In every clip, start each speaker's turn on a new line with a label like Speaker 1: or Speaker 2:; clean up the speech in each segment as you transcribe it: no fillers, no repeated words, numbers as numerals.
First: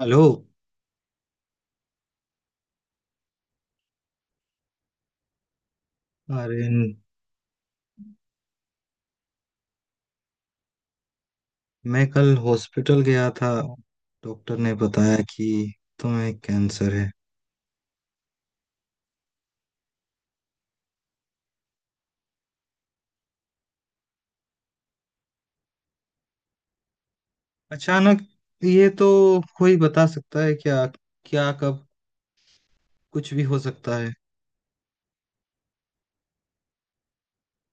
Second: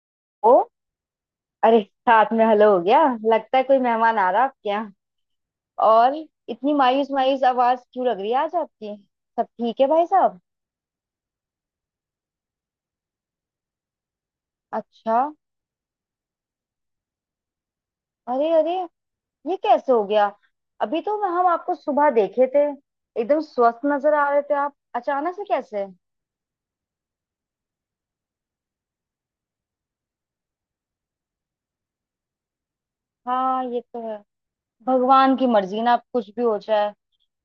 Speaker 1: Hello.
Speaker 2: ओ। अरे। साथ में हेलो हो गया। लगता है कोई मेहमान आ रहा है आपके यहाँ। और
Speaker 1: अरे,
Speaker 2: इतनी मायूस मायूस आवाज क्यों लग रही है आज आपकी? सब ठीक है भाई साहब?
Speaker 1: मैं कल हॉस्पिटल गया था। डॉक्टर ने बताया
Speaker 2: अच्छा।
Speaker 1: कि तुम्हें कैंसर है।
Speaker 2: अरे अरे, ये कैसे हो गया? अभी तो हम आपको सुबह देखे थे। एकदम स्वस्थ नजर आ रहे थे आप, अचानक से कैसे?
Speaker 1: अचानक ये तो कोई बता सकता है क्या, क्या कब? कुछ भी हो
Speaker 2: हाँ,
Speaker 1: सकता
Speaker 2: ये
Speaker 1: है।
Speaker 2: तो है। भगवान की मर्जी ना, आप कुछ भी हो जाए।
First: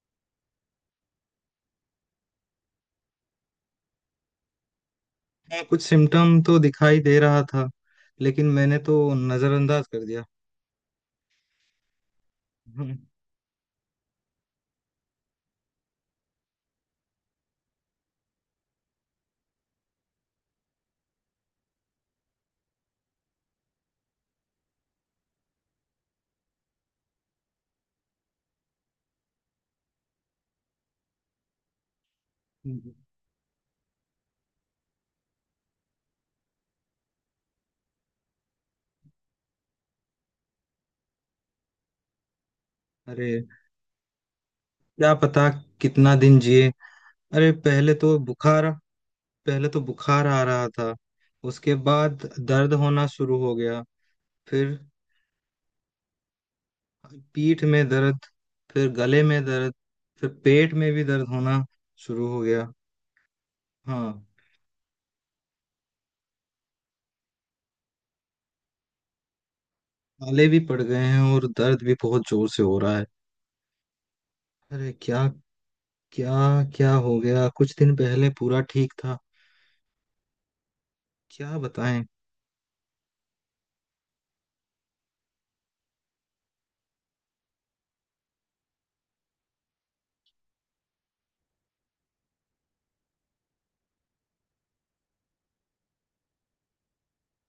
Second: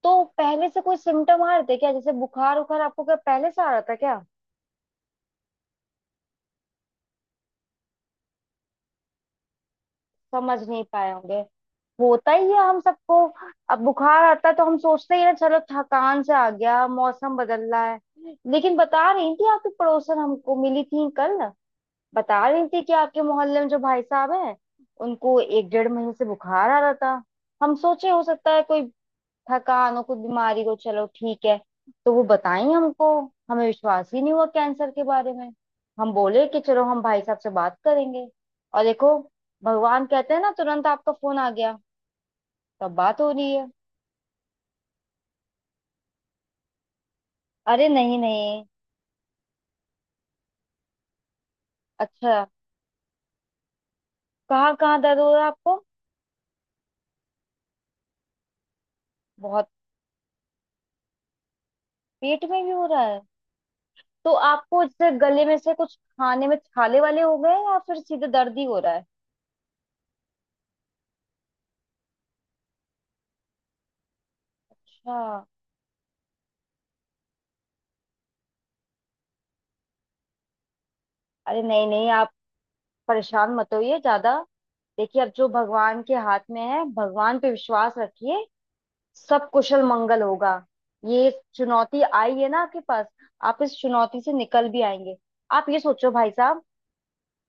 Speaker 2: तो पहले से कोई सिम्टम आ रहे थे क्या, जैसे बुखार उखार आपको क्या पहले से आ रहा था क्या?
Speaker 1: हाँ, कुछ सिम्टम तो दिखाई दे रहा था, लेकिन मैंने तो नजरअंदाज कर दिया।
Speaker 2: समझ नहीं पाए होंगे, होता ही है हम
Speaker 1: हम्म।
Speaker 2: सबको। अब बुखार आता है तो हम सोचते ही हैं चलो थकान से आ गया, मौसम बदल रहा है। लेकिन बता रही थी आपकी पड़ोसन हमको मिली थी कल, बता रही थी कि आपके मोहल्ले में जो भाई साहब हैं उनको एक डेढ़ महीने से बुखार आ रहा था। हम सोचे हो सकता है कोई थकान और कुछ बीमारी को चलो ठीक है। तो वो बताएं हमको, हमें विश्वास ही नहीं हुआ कैंसर के बारे में। हम बोले कि चलो हम भाई साहब से बात करेंगे, और देखो भगवान कहते हैं ना तुरंत आपका फोन आ गया, तब बात हो
Speaker 1: अरे
Speaker 2: रही है।
Speaker 1: क्या पता कितना दिन जिए। अरे
Speaker 2: अरे नहीं नहीं।
Speaker 1: पहले तो बुखार आ रहा था। उसके बाद
Speaker 2: अच्छा।
Speaker 1: दर्द होना शुरू हो गया।
Speaker 2: कहाँ
Speaker 1: फिर
Speaker 2: कहाँ दर्द हो रहा है आपको?
Speaker 1: पीठ में दर्द, फिर गले में
Speaker 2: बहुत।
Speaker 1: दर्द, फिर पेट में भी दर्द होना शुरू हो
Speaker 2: पेट में भी
Speaker 1: गया।
Speaker 2: हो रहा है?
Speaker 1: हाँ,
Speaker 2: तो आपको जैसे गले में से कुछ खाने में छाले वाले हो गए या फिर सीधे दर्द ही हो रहा है?
Speaker 1: छाले भी पड़ गए हैं और दर्द भी बहुत जोर से हो रहा है। अरे
Speaker 2: अच्छा।
Speaker 1: क्या क्या क्या हो गया? कुछ दिन पहले पूरा ठीक था। क्या
Speaker 2: अरे नहीं
Speaker 1: बताएं।
Speaker 2: नहीं, आप परेशान मत होइए ज्यादा। देखिए, अब जो भगवान के हाथ में है भगवान पे विश्वास रखिए, सब कुशल मंगल होगा। ये चुनौती आई है ना आपके पास, आप इस चुनौती से निकल भी आएंगे। आप ये सोचो भाई साहब,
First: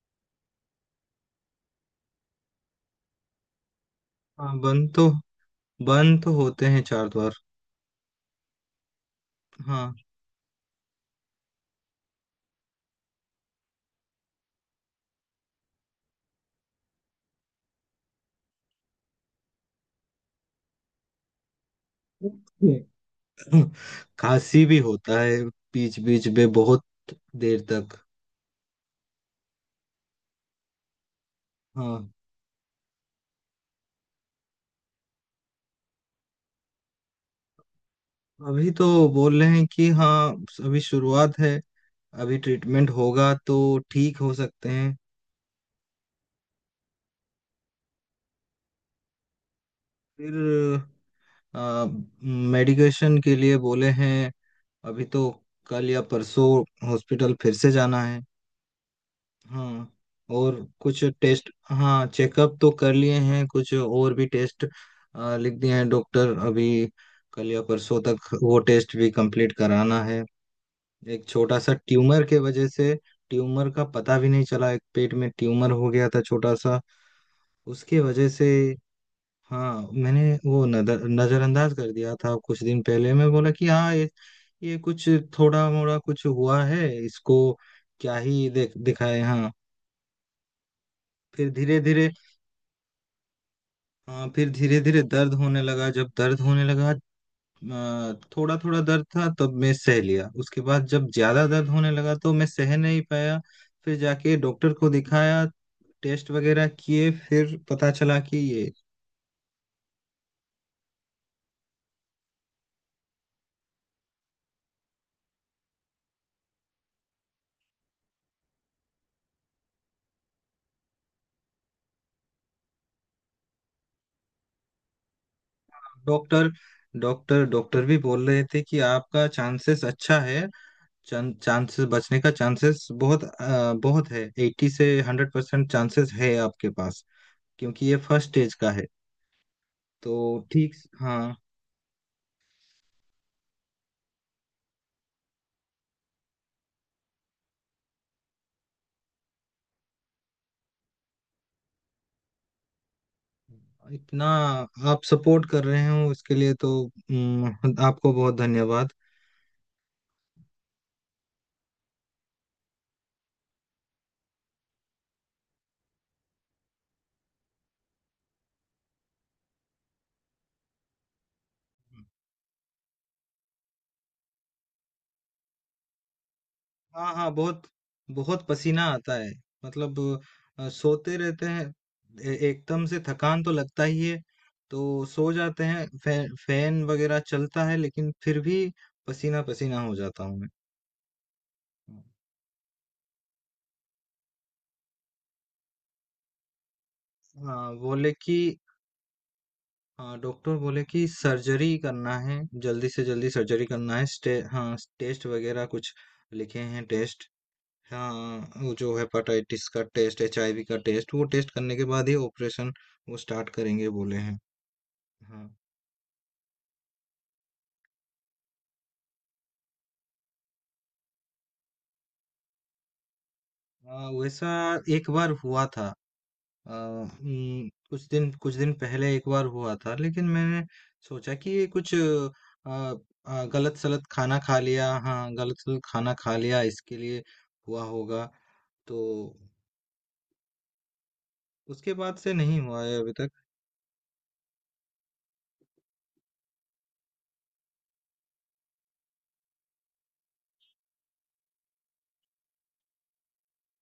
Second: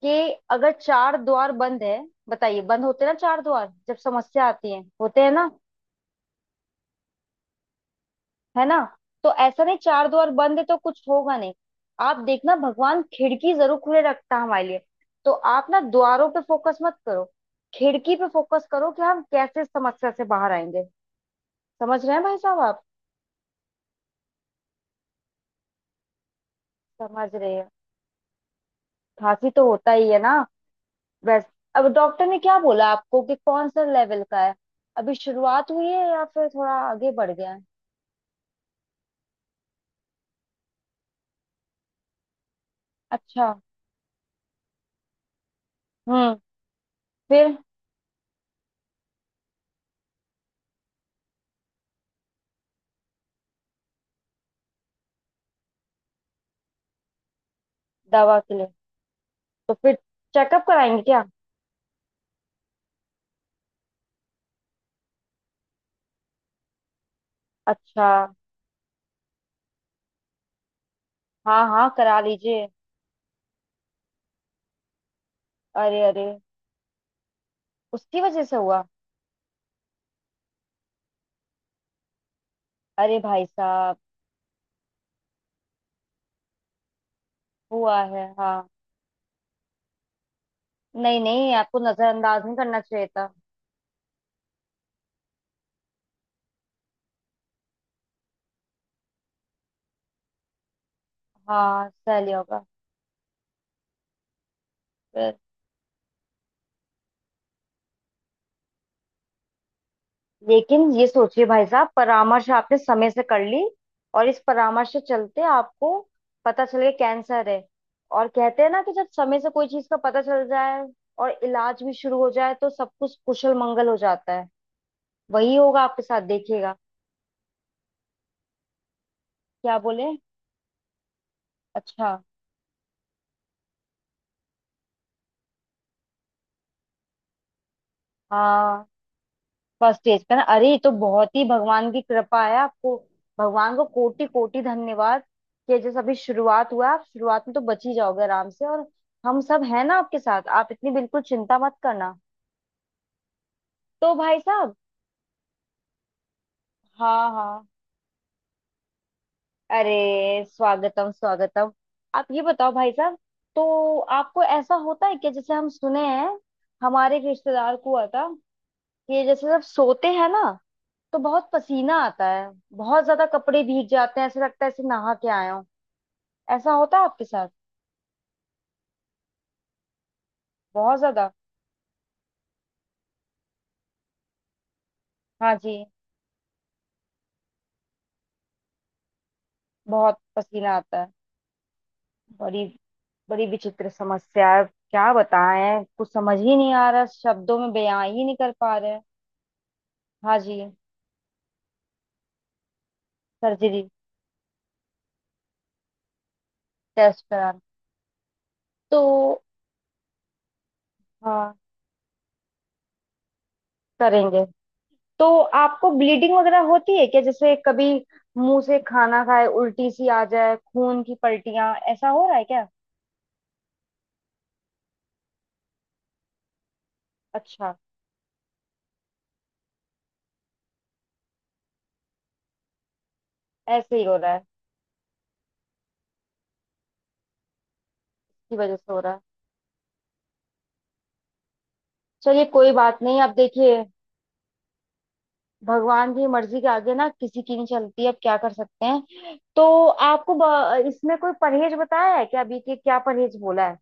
Speaker 2: कि अगर चार द्वार बंद है। बताइए, बंद होते हैं ना चार द्वार जब समस्या
Speaker 1: हाँ
Speaker 2: आती है, होते हैं ना?
Speaker 1: बंद तो होते हैं चार द्वार।
Speaker 2: है ना? तो ऐसा नहीं
Speaker 1: हाँ।
Speaker 2: चार द्वार बंद है तो कुछ होगा नहीं। आप देखना, भगवान खिड़की जरूर खुले रखता है हमारे लिए। तो आप ना द्वारों पे फोकस मत करो, खिड़की पे फोकस करो कि हम कैसे इस समस्या से बाहर आएंगे। समझ रहे हैं भाई साहब आप?
Speaker 1: खांसी भी होता है बीच बीच में, बहुत
Speaker 2: समझ रहे
Speaker 1: देर
Speaker 2: हैं।
Speaker 1: तक।
Speaker 2: खांसी तो होता ही है ना वैसे। अब
Speaker 1: हाँ
Speaker 2: डॉक्टर ने क्या बोला आपको कि कौन सा लेवल का है, अभी शुरुआत हुई है या फिर थोड़ा आगे बढ़ गया है?
Speaker 1: अभी तो बोल रहे हैं कि हाँ, अभी शुरुआत है। अभी ट्रीटमेंट होगा
Speaker 2: अच्छा।
Speaker 1: तो ठीक हो सकते हैं।
Speaker 2: हम्म। फिर?
Speaker 1: फिर मेडिकेशन के लिए बोले हैं। अभी तो कल या परसों हॉस्पिटल फिर से जाना है।
Speaker 2: दवा के लिए? तो
Speaker 1: हाँ।
Speaker 2: फिर
Speaker 1: और
Speaker 2: चेकअप कराएंगे
Speaker 1: कुछ
Speaker 2: क्या?
Speaker 1: टेस्ट, हाँ चेकअप तो कर लिए हैं, कुछ और भी टेस्ट लिख दिए हैं डॉक्टर अभी। कल या परसों
Speaker 2: अच्छा।
Speaker 1: तक वो टेस्ट भी कंप्लीट कराना है। एक छोटा
Speaker 2: हाँ
Speaker 1: सा
Speaker 2: हाँ, करा
Speaker 1: ट्यूमर के
Speaker 2: लीजिए।
Speaker 1: वजह से ट्यूमर का पता भी नहीं चला। एक पेट में ट्यूमर हो
Speaker 2: अरे
Speaker 1: गया था
Speaker 2: अरे।
Speaker 1: छोटा सा। उसके
Speaker 2: उसकी
Speaker 1: वजह
Speaker 2: वजह
Speaker 1: से,
Speaker 2: से हुआ?
Speaker 1: हाँ मैंने वो नजरअंदाज कर दिया था। कुछ दिन पहले
Speaker 2: अरे
Speaker 1: मैं
Speaker 2: भाई
Speaker 1: बोला कि हाँ,
Speaker 2: साहब।
Speaker 1: ये कुछ थोड़ा मोड़ा कुछ हुआ है इसको,
Speaker 2: हुआ
Speaker 1: क्या
Speaker 2: है
Speaker 1: ही
Speaker 2: हाँ।
Speaker 1: देख दिखाए। हाँ
Speaker 2: नहीं
Speaker 1: फिर
Speaker 2: नहीं,
Speaker 1: धीरे
Speaker 2: आपको
Speaker 1: धीरे,
Speaker 2: नजरअंदाज नहीं करना चाहिए था।
Speaker 1: हाँ फिर धीरे धीरे दर्द होने लगा। जब दर्द होने लगा, थोड़ा थोड़ा दर्द था तब मैं सह लिया। उसके बाद जब ज्यादा दर्द
Speaker 2: हाँ
Speaker 1: होने लगा
Speaker 2: सही
Speaker 1: तो मैं
Speaker 2: होगा।
Speaker 1: सह नहीं पाया। फिर जाके डॉक्टर को दिखाया, टेस्ट वगैरह किए, फिर पता चला कि ये
Speaker 2: लेकिन ये सोचिए भाई साहब, परामर्श आपने समय से कर ली, और इस परामर्श से चलते आपको पता चल गया कैंसर है। और कहते हैं ना कि जब समय से कोई चीज का पता चल जाए और इलाज भी शुरू हो जाए, तो सब कुछ कुशल मंगल हो जाता है। वही होगा आपके साथ,
Speaker 1: डॉक्टर
Speaker 2: देखिएगा।
Speaker 1: डॉक्टर डॉक्टर भी बोल रहे थे कि आपका
Speaker 2: क्या
Speaker 1: चांसेस
Speaker 2: बोले?
Speaker 1: अच्छा है। चांसेस
Speaker 2: अच्छा।
Speaker 1: बचने का चांसेस बहुत बहुत है। 80 से 100% चांसेस है आपके पास, क्योंकि ये फर्स्ट स्टेज का
Speaker 2: हाँ।
Speaker 1: है।
Speaker 2: फर्स्ट
Speaker 1: तो
Speaker 2: स्टेज पे ना, अरे
Speaker 1: ठीक,
Speaker 2: ये तो बहुत
Speaker 1: हाँ।
Speaker 2: ही भगवान की कृपा है आपको। भगवान को कोटि कोटि धन्यवाद कि जैसे अभी शुरुआत हुआ है, आप शुरुआत में तो बच ही जाओगे आराम से। और हम सब हैं ना आपके साथ, आप इतनी बिल्कुल चिंता मत करना। तो
Speaker 1: इतना
Speaker 2: भाई साहब,
Speaker 1: आप सपोर्ट कर रहे हो इसके लिए तो
Speaker 2: हाँ हाँ।
Speaker 1: आपको बहुत धन्यवाद।
Speaker 2: अरे, स्वागतम स्वागतम। आप ये बताओ भाई साहब, तो आपको ऐसा होता है कि जैसे हम सुने हैं, हमारे एक रिश्तेदार को हुआ था, कि जैसे जब सोते हैं ना तो बहुत पसीना आता है, बहुत ज्यादा, कपड़े भीग जाते हैं, ऐसे लगता है ऐसे नहा के आए हो। ऐसा होता है
Speaker 1: हाँ
Speaker 2: आपके
Speaker 1: हाँ,
Speaker 2: साथ?
Speaker 1: बहुत, बहुत पसीना आता है। मतलब
Speaker 2: बहुत
Speaker 1: सोते
Speaker 2: ज्यादा।
Speaker 1: रहते हैं। एकदम से थकान तो लगता ही है। तो सो
Speaker 2: हाँ
Speaker 1: जाते
Speaker 2: जी।
Speaker 1: हैं, फैन वगैरह चलता है, लेकिन फिर भी पसीना पसीना हो
Speaker 2: बहुत
Speaker 1: जाता हूँ मैं।
Speaker 2: पसीना आता है। बड़ी, बड़ी विचित्र समस्या है। क्या बताएं, कुछ समझ ही नहीं आ रहा, शब्दों में
Speaker 1: हाँ
Speaker 2: बयां
Speaker 1: बोले
Speaker 2: ही नहीं
Speaker 1: कि
Speaker 2: कर पा रहे हैं।
Speaker 1: हाँ,
Speaker 2: हाँ
Speaker 1: डॉक्टर
Speaker 2: जी।
Speaker 1: बोले कि सर्जरी करना है, जल्दी से जल्दी सर्जरी
Speaker 2: सर्जरी।
Speaker 1: करना है। हाँ टेस्ट वगैरह कुछ लिखे हैं
Speaker 2: टेस्ट
Speaker 1: टेस्ट।
Speaker 2: करा।
Speaker 1: हाँ, वो जो
Speaker 2: तो
Speaker 1: हेपाटाइटिस का टेस्ट, एचआईवी का टेस्ट, वो टेस्ट
Speaker 2: हाँ
Speaker 1: करने के बाद ही ऑपरेशन वो स्टार्ट करेंगे बोले हैं।
Speaker 2: करेंगे। तो
Speaker 1: हाँ।
Speaker 2: आपको ब्लीडिंग वगैरह होती है क्या, जैसे कभी मुंह से खाना खाए उल्टी सी आ जाए, खून की पलटियां, ऐसा हो रहा है क्या?
Speaker 1: वैसा एक बार हुआ था।
Speaker 2: अच्छा।
Speaker 1: कुछ दिन पहले एक बार हुआ था, लेकिन मैंने सोचा कि ये कुछ आ, आ, गलत
Speaker 2: ऐसे ही
Speaker 1: सलत
Speaker 2: हो रहा
Speaker 1: खाना
Speaker 2: है?
Speaker 1: खा लिया। हाँ गलत सलत खाना खा लिया इसके लिए हुआ होगा।
Speaker 2: इसकी वजह से हो
Speaker 1: तो
Speaker 2: रहा है।
Speaker 1: उसके बाद से
Speaker 2: चलिए
Speaker 1: नहीं
Speaker 2: कोई
Speaker 1: हुआ है
Speaker 2: बात
Speaker 1: अभी
Speaker 2: नहीं, आप
Speaker 1: तक।
Speaker 2: देखिए भगवान की मर्जी के आगे ना किसी की नहीं चलती, अब क्या कर सकते हैं। तो आपको इसमें कोई परहेज बताया है क्या, अभी के क्या परहेज बोला है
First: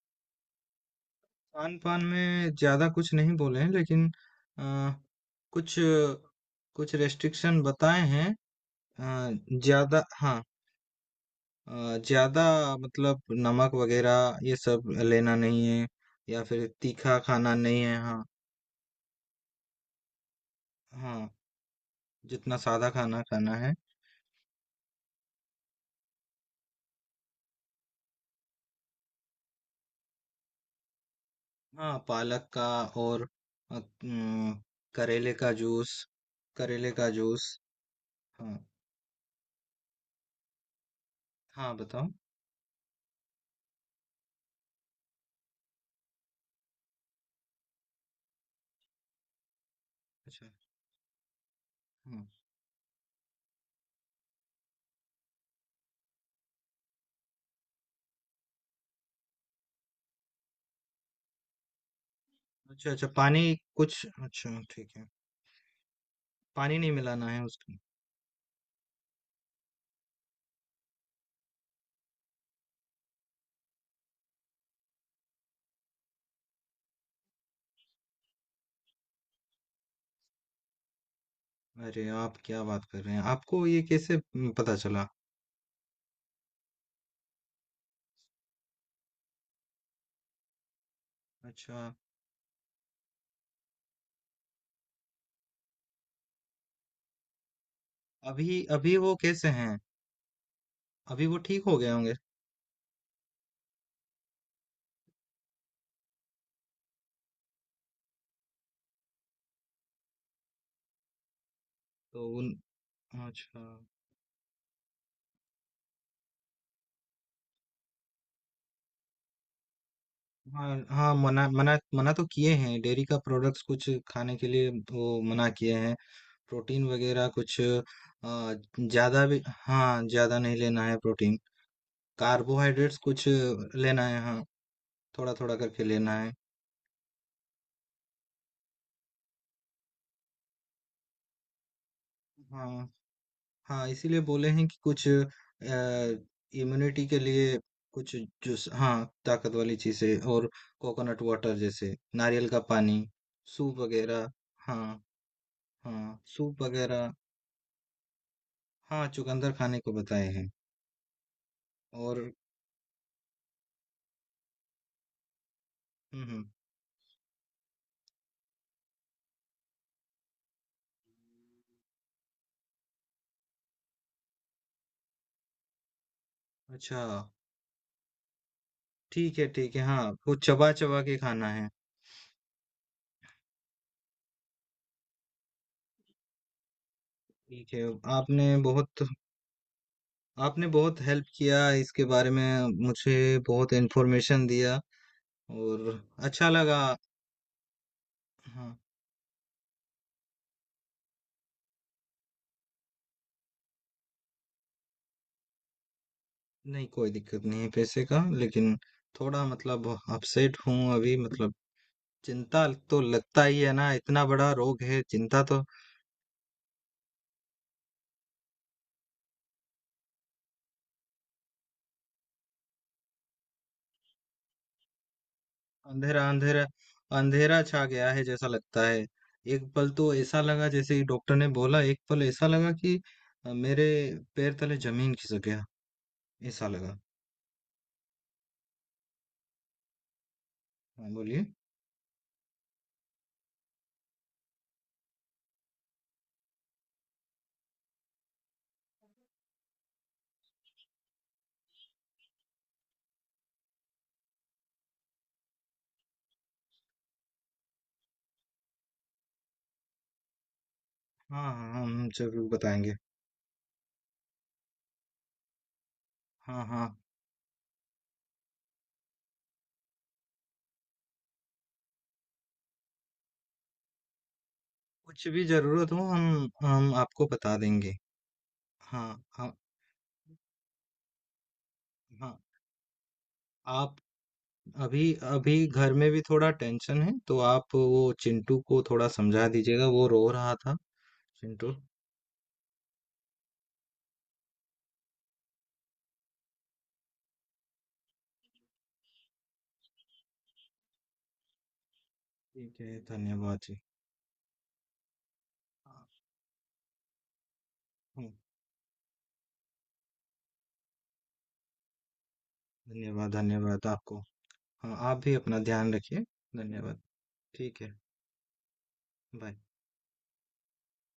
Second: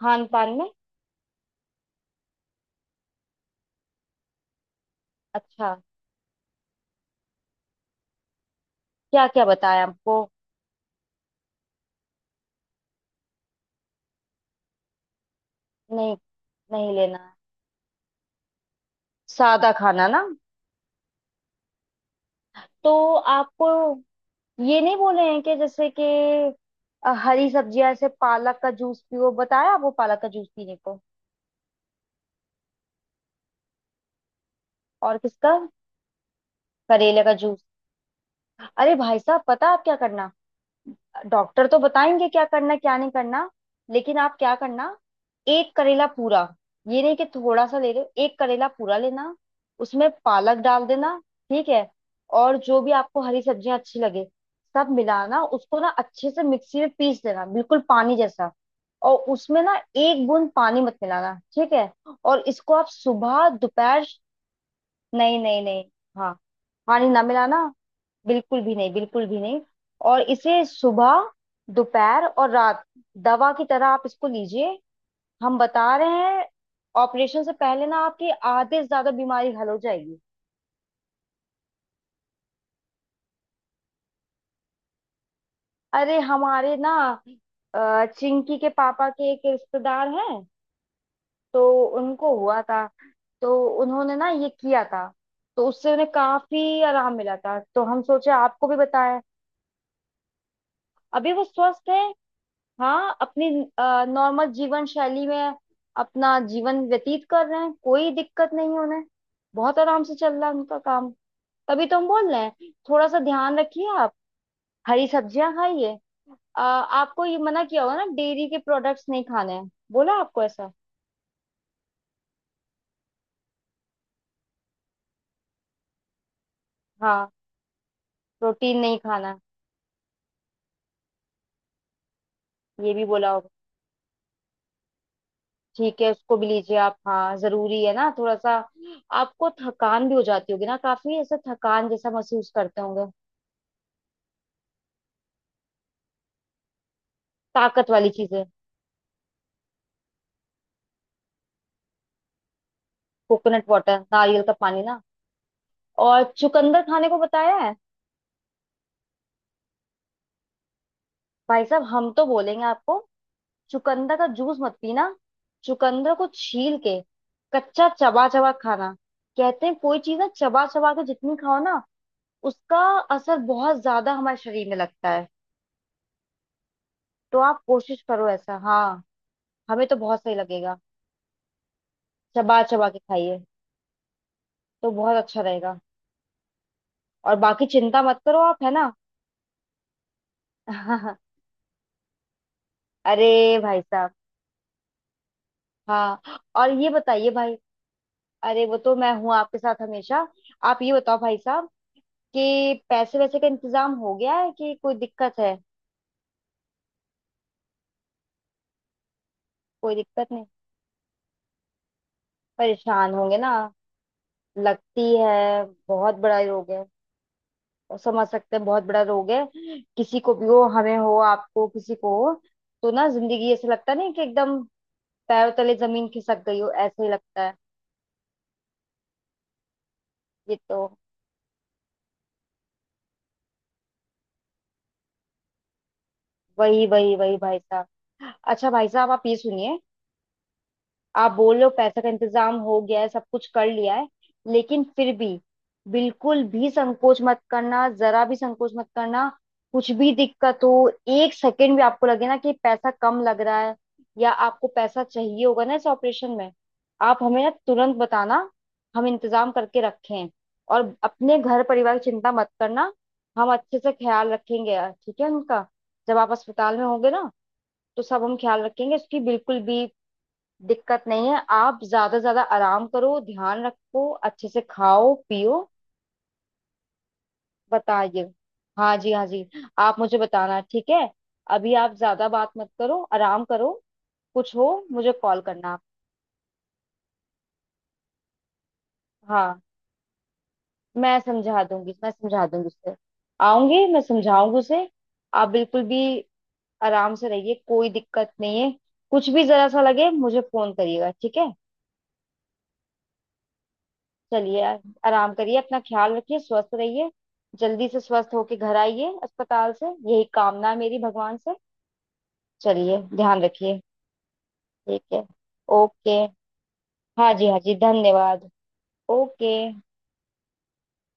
Speaker 2: खान पान में?
Speaker 1: खान पान में ज्यादा कुछ नहीं बोले हैं, लेकिन आ,
Speaker 2: अच्छा।
Speaker 1: कुछ कुछ रेस्ट्रिक्शन बताए हैं।
Speaker 2: क्या
Speaker 1: आ,
Speaker 2: क्या बताया
Speaker 1: ज्यादा,
Speaker 2: आपको?
Speaker 1: हाँ ज़्यादा मतलब नमक वग़ैरह ये सब लेना नहीं है,
Speaker 2: नहीं,
Speaker 1: या फिर
Speaker 2: नहीं लेना
Speaker 1: तीखा
Speaker 2: है,
Speaker 1: खाना नहीं है। हाँ,
Speaker 2: सादा खाना ना।
Speaker 1: हाँ, जितना सादा
Speaker 2: तो
Speaker 1: खाना खाना
Speaker 2: आपको
Speaker 1: है।
Speaker 2: ये नहीं बोले हैं कि जैसे कि हरी सब्जियां, ऐसे पालक का जूस पियो, बताया आपको पालक का जूस पीने को?
Speaker 1: हाँ, पालक का, और अ, उम,
Speaker 2: और
Speaker 1: करेले का
Speaker 2: किसका?
Speaker 1: जूस। करेले का
Speaker 2: करेले का
Speaker 1: जूस।
Speaker 2: जूस।
Speaker 1: हाँ,
Speaker 2: अरे भाई साहब, पता है आप क्या करना। डॉक्टर
Speaker 1: हाँ,
Speaker 2: तो
Speaker 1: बताओ?
Speaker 2: बताएंगे क्या करना क्या नहीं करना, लेकिन आप क्या करना, एक करेला पूरा, ये नहीं कि थोड़ा सा ले रहे हो, एक करेला पूरा लेना, उसमें
Speaker 1: अच्छा,
Speaker 2: पालक डाल देना, ठीक है?
Speaker 1: हाँ।
Speaker 2: और जो भी आपको हरी सब्जियां अच्छी लगे, सब मिलाना, उसको ना अच्छे से मिक्सी में पीस देना बिल्कुल पानी जैसा। और उसमें ना एक बूंद पानी मत मिलाना, ठीक है? और इसको आप
Speaker 1: अच्छा, अच्छा पानी
Speaker 2: सुबह
Speaker 1: कुछ
Speaker 2: दोपहर।
Speaker 1: अच्छा ठीक है।
Speaker 2: नहीं नहीं नहीं। हाँ।
Speaker 1: पानी नहीं
Speaker 2: पानी ना
Speaker 1: मिलाना है
Speaker 2: मिलाना,
Speaker 1: उसमें?
Speaker 2: बिल्कुल भी नहीं, बिल्कुल भी नहीं। और इसे सुबह, दोपहर और रात, दवा की तरह आप इसको लीजिए। हम बता रहे हैं, ऑपरेशन से पहले ना आपकी आधे से ज्यादा बीमारी हल हो जाएगी।
Speaker 1: अरे! आप क्या बात कर रहे हैं? आपको ये कैसे पता चला?
Speaker 2: अरे हमारे ना, चिंकी के पापा के एक रिश्तेदार हैं, तो
Speaker 1: अच्छा।
Speaker 2: उनको हुआ था, तो उन्होंने ना ये किया था, तो उससे उन्हें काफी आराम मिला था, तो हम सोचे
Speaker 1: अभी
Speaker 2: आपको भी
Speaker 1: अभी वो
Speaker 2: बताएं।
Speaker 1: कैसे हैं? अभी
Speaker 2: अभी
Speaker 1: वो
Speaker 2: वो
Speaker 1: ठीक हो
Speaker 2: स्वस्थ
Speaker 1: गए
Speaker 2: है,
Speaker 1: होंगे?
Speaker 2: हाँ। अपनी नॉर्मल जीवन शैली में अपना जीवन व्यतीत कर रहे हैं, कोई दिक्कत नहीं उन्हें, बहुत आराम से चल रहा है उनका काम। तभी तो हम
Speaker 1: तो
Speaker 2: बोल रहे
Speaker 1: उन,
Speaker 2: हैं, थोड़ा सा ध्यान
Speaker 1: अच्छा।
Speaker 2: रखिए आप, हरी सब्जियां खाइए। आपको ये मना किया होगा ना, डेयरी के प्रोडक्ट्स नहीं खाने हैं, बोला आपको
Speaker 1: हाँ
Speaker 2: ऐसा?
Speaker 1: हाँ, मना मना मना तो किए हैं, डेयरी का प्रोडक्ट्स कुछ खाने के लिए वो मना किए हैं। प्रोटीन वगैरह
Speaker 2: हाँ।
Speaker 1: कुछ
Speaker 2: प्रोटीन नहीं
Speaker 1: ज्यादा
Speaker 2: खाना,
Speaker 1: भी, हाँ ज्यादा नहीं लेना है प्रोटीन।
Speaker 2: ये
Speaker 1: कार्बोहाइड्रेट्स
Speaker 2: भी
Speaker 1: कुछ
Speaker 2: बोला होगा।
Speaker 1: लेना है, हाँ थोड़ा थोड़ा करके
Speaker 2: ठीक है,
Speaker 1: लेना है।
Speaker 2: उसको भी लीजिए आप, हाँ जरूरी है ना थोड़ा सा। आपको थकान भी हो जाती होगी ना काफी, ऐसा थकान जैसा महसूस करते
Speaker 1: हाँ
Speaker 2: होंगे।
Speaker 1: हाँ इसीलिए बोले हैं कि कुछ इम्यूनिटी के लिए
Speaker 2: ताकत वाली
Speaker 1: कुछ
Speaker 2: चीजें।
Speaker 1: जूस, हाँ, ताकत वाली चीजें, और कोकोनट वाटर, जैसे नारियल का पानी,
Speaker 2: कोकोनट
Speaker 1: सूप
Speaker 2: वाटर,
Speaker 1: वगैरह।
Speaker 2: नारियल का पानी
Speaker 1: हाँ।
Speaker 2: ना।
Speaker 1: हाँ,
Speaker 2: और
Speaker 1: सूप
Speaker 2: चुकंदर खाने
Speaker 1: वगैरह।
Speaker 2: को बताया है?
Speaker 1: हाँ, चुकंदर खाने को बताए हैं
Speaker 2: भाई साहब हम
Speaker 1: और,
Speaker 2: तो बोलेंगे आपको, चुकंदर का जूस मत पीना, चुकंदर
Speaker 1: हुँ,
Speaker 2: को
Speaker 1: हुँ।
Speaker 2: छील के कच्चा चबा चबा खाना। कहते हैं कोई चीज ना चबा चबा के जितनी खाओ ना, उसका असर बहुत ज्यादा हमारे शरीर में लगता है।
Speaker 1: अच्छा,
Speaker 2: तो आप कोशिश करो ऐसा, हाँ
Speaker 1: ठीक है, ठीक है।
Speaker 2: हमें तो
Speaker 1: हाँ,
Speaker 2: बहुत सही
Speaker 1: वो
Speaker 2: लगेगा,
Speaker 1: चबा-चबा के खाना है।
Speaker 2: चबा चबा के खाइए तो बहुत अच्छा रहेगा। और बाकी
Speaker 1: ठीक है,
Speaker 2: चिंता मत करो
Speaker 1: आपने
Speaker 2: आप, है ना?
Speaker 1: बहुत आपने बहुत हेल्प किया, इसके बारे में मुझे
Speaker 2: अरे
Speaker 1: बहुत
Speaker 2: भाई साहब।
Speaker 1: इन्फॉर्मेशन दिया, और
Speaker 2: हाँ।
Speaker 1: अच्छा
Speaker 2: और
Speaker 1: लगा।
Speaker 2: ये बताइए भाई, अरे
Speaker 1: हाँ,
Speaker 2: वो तो मैं हूँ आपके साथ हमेशा। आप ये बताओ भाई साहब, कि पैसे वैसे का इंतजाम हो गया है कि कोई दिक्कत है?
Speaker 1: नहीं कोई दिक्कत नहीं है पैसे का, लेकिन थोड़ा मतलब
Speaker 2: कोई दिक्कत नहीं।
Speaker 1: अपसेट हूँ अभी, मतलब चिंता तो
Speaker 2: परेशान होंगे
Speaker 1: लगता
Speaker 2: ना,
Speaker 1: ही है ना, इतना बड़ा रोग है,
Speaker 2: लगती
Speaker 1: चिंता तो
Speaker 2: है। बहुत बड़ा रोग है, और समझ सकते हैं बहुत बड़ा रोग है। किसी को भी हो, हमें हो आपको किसी को हो, तो ना जिंदगी ऐसे लगता नहीं कि एकदम पैरों तले जमीन
Speaker 1: अंधेरा,
Speaker 2: खिसक गई
Speaker 1: अंधेरा,
Speaker 2: हो, ऐसे ही लगता है।
Speaker 1: अंधेरा छा गया है जैसा लगता है। एक पल तो ऐसा
Speaker 2: ये
Speaker 1: लगा,
Speaker 2: तो
Speaker 1: जैसे ही डॉक्टर ने बोला एक पल ऐसा लगा कि मेरे पैर तले जमीन खिसक गया, ऐसा
Speaker 2: वही
Speaker 1: लगा।
Speaker 2: वही वही भाई साहब। अच्छा भाई साहब, आप ये सुनिए।
Speaker 1: हाँ
Speaker 2: आप
Speaker 1: बोलिए।
Speaker 2: बोल रहे हो पैसे का इंतजाम हो गया है, सब कुछ कर लिया है, लेकिन फिर भी बिल्कुल भी संकोच मत करना, जरा भी संकोच मत करना। कुछ भी दिक्कत हो, एक सेकंड भी आपको लगे ना कि पैसा कम लग रहा है, या आपको पैसा चाहिए होगा ना इस ऑपरेशन में, आप हमें ना तुरंत बताना, हम इंतजाम करके रखें। और अपने
Speaker 1: हाँ
Speaker 2: घर
Speaker 1: हाँ हाँ,
Speaker 2: परिवार
Speaker 1: हम
Speaker 2: की चिंता
Speaker 1: जरूर
Speaker 2: मत करना,
Speaker 1: बताएंगे।
Speaker 2: हम अच्छे से ख्याल रखेंगे यार, ठीक है उनका। जब आप
Speaker 1: हाँ
Speaker 2: अस्पताल में
Speaker 1: हाँ,
Speaker 2: होंगे ना, तो सब हम ख्याल रखेंगे, इसकी बिल्कुल भी दिक्कत नहीं है। आप ज्यादा से ज्यादा आराम करो, ध्यान रखो, अच्छे से खाओ
Speaker 1: कुछ भी
Speaker 2: पियो।
Speaker 1: जरूरत हो हम आपको बता देंगे।
Speaker 2: बताइए। हाँ जी,
Speaker 1: हाँ,
Speaker 2: हाँ जी।
Speaker 1: हाँ,
Speaker 2: आप मुझे बताना, ठीक है? अभी आप ज्यादा
Speaker 1: हाँ।
Speaker 2: बात मत करो, आराम करो,
Speaker 1: आप
Speaker 2: कुछ हो
Speaker 1: अभी
Speaker 2: मुझे कॉल
Speaker 1: अभी
Speaker 2: करना आप।
Speaker 1: घर में भी थोड़ा टेंशन है, तो आप वो चिंटू को थोड़ा समझा
Speaker 2: हाँ।
Speaker 1: दीजिएगा, वो रो रहा था।
Speaker 2: मैं समझा
Speaker 1: चिंटू।
Speaker 2: दूंगी, मैं समझा दूंगी उसे, आऊंगी मैं समझाऊंगी उसे। आप बिल्कुल भी आराम से रहिए, कोई दिक्कत नहीं है। कुछ भी जरा सा लगे मुझे फोन करिएगा, ठीक है?
Speaker 1: ठीक है, धन्यवाद जी।
Speaker 2: चलिए, आराम करिए, अपना
Speaker 1: हाँ,
Speaker 2: ख्याल रखिए, स्वस्थ रहिए। जल्दी से
Speaker 1: हाँ।
Speaker 2: स्वस्थ होके घर आइए अस्पताल से, यही कामना है मेरी भगवान से। चलिए,
Speaker 1: धन्यवाद,
Speaker 2: ध्यान रखिए।
Speaker 1: धन्यवाद आपको। हाँ,
Speaker 2: ठीक
Speaker 1: आप
Speaker 2: है।
Speaker 1: भी अपना ध्यान
Speaker 2: ओके।
Speaker 1: रखिए। धन्यवाद।
Speaker 2: हाँ जी हाँ जी
Speaker 1: ठीक है,
Speaker 2: धन्यवाद। ओके।
Speaker 1: बाय।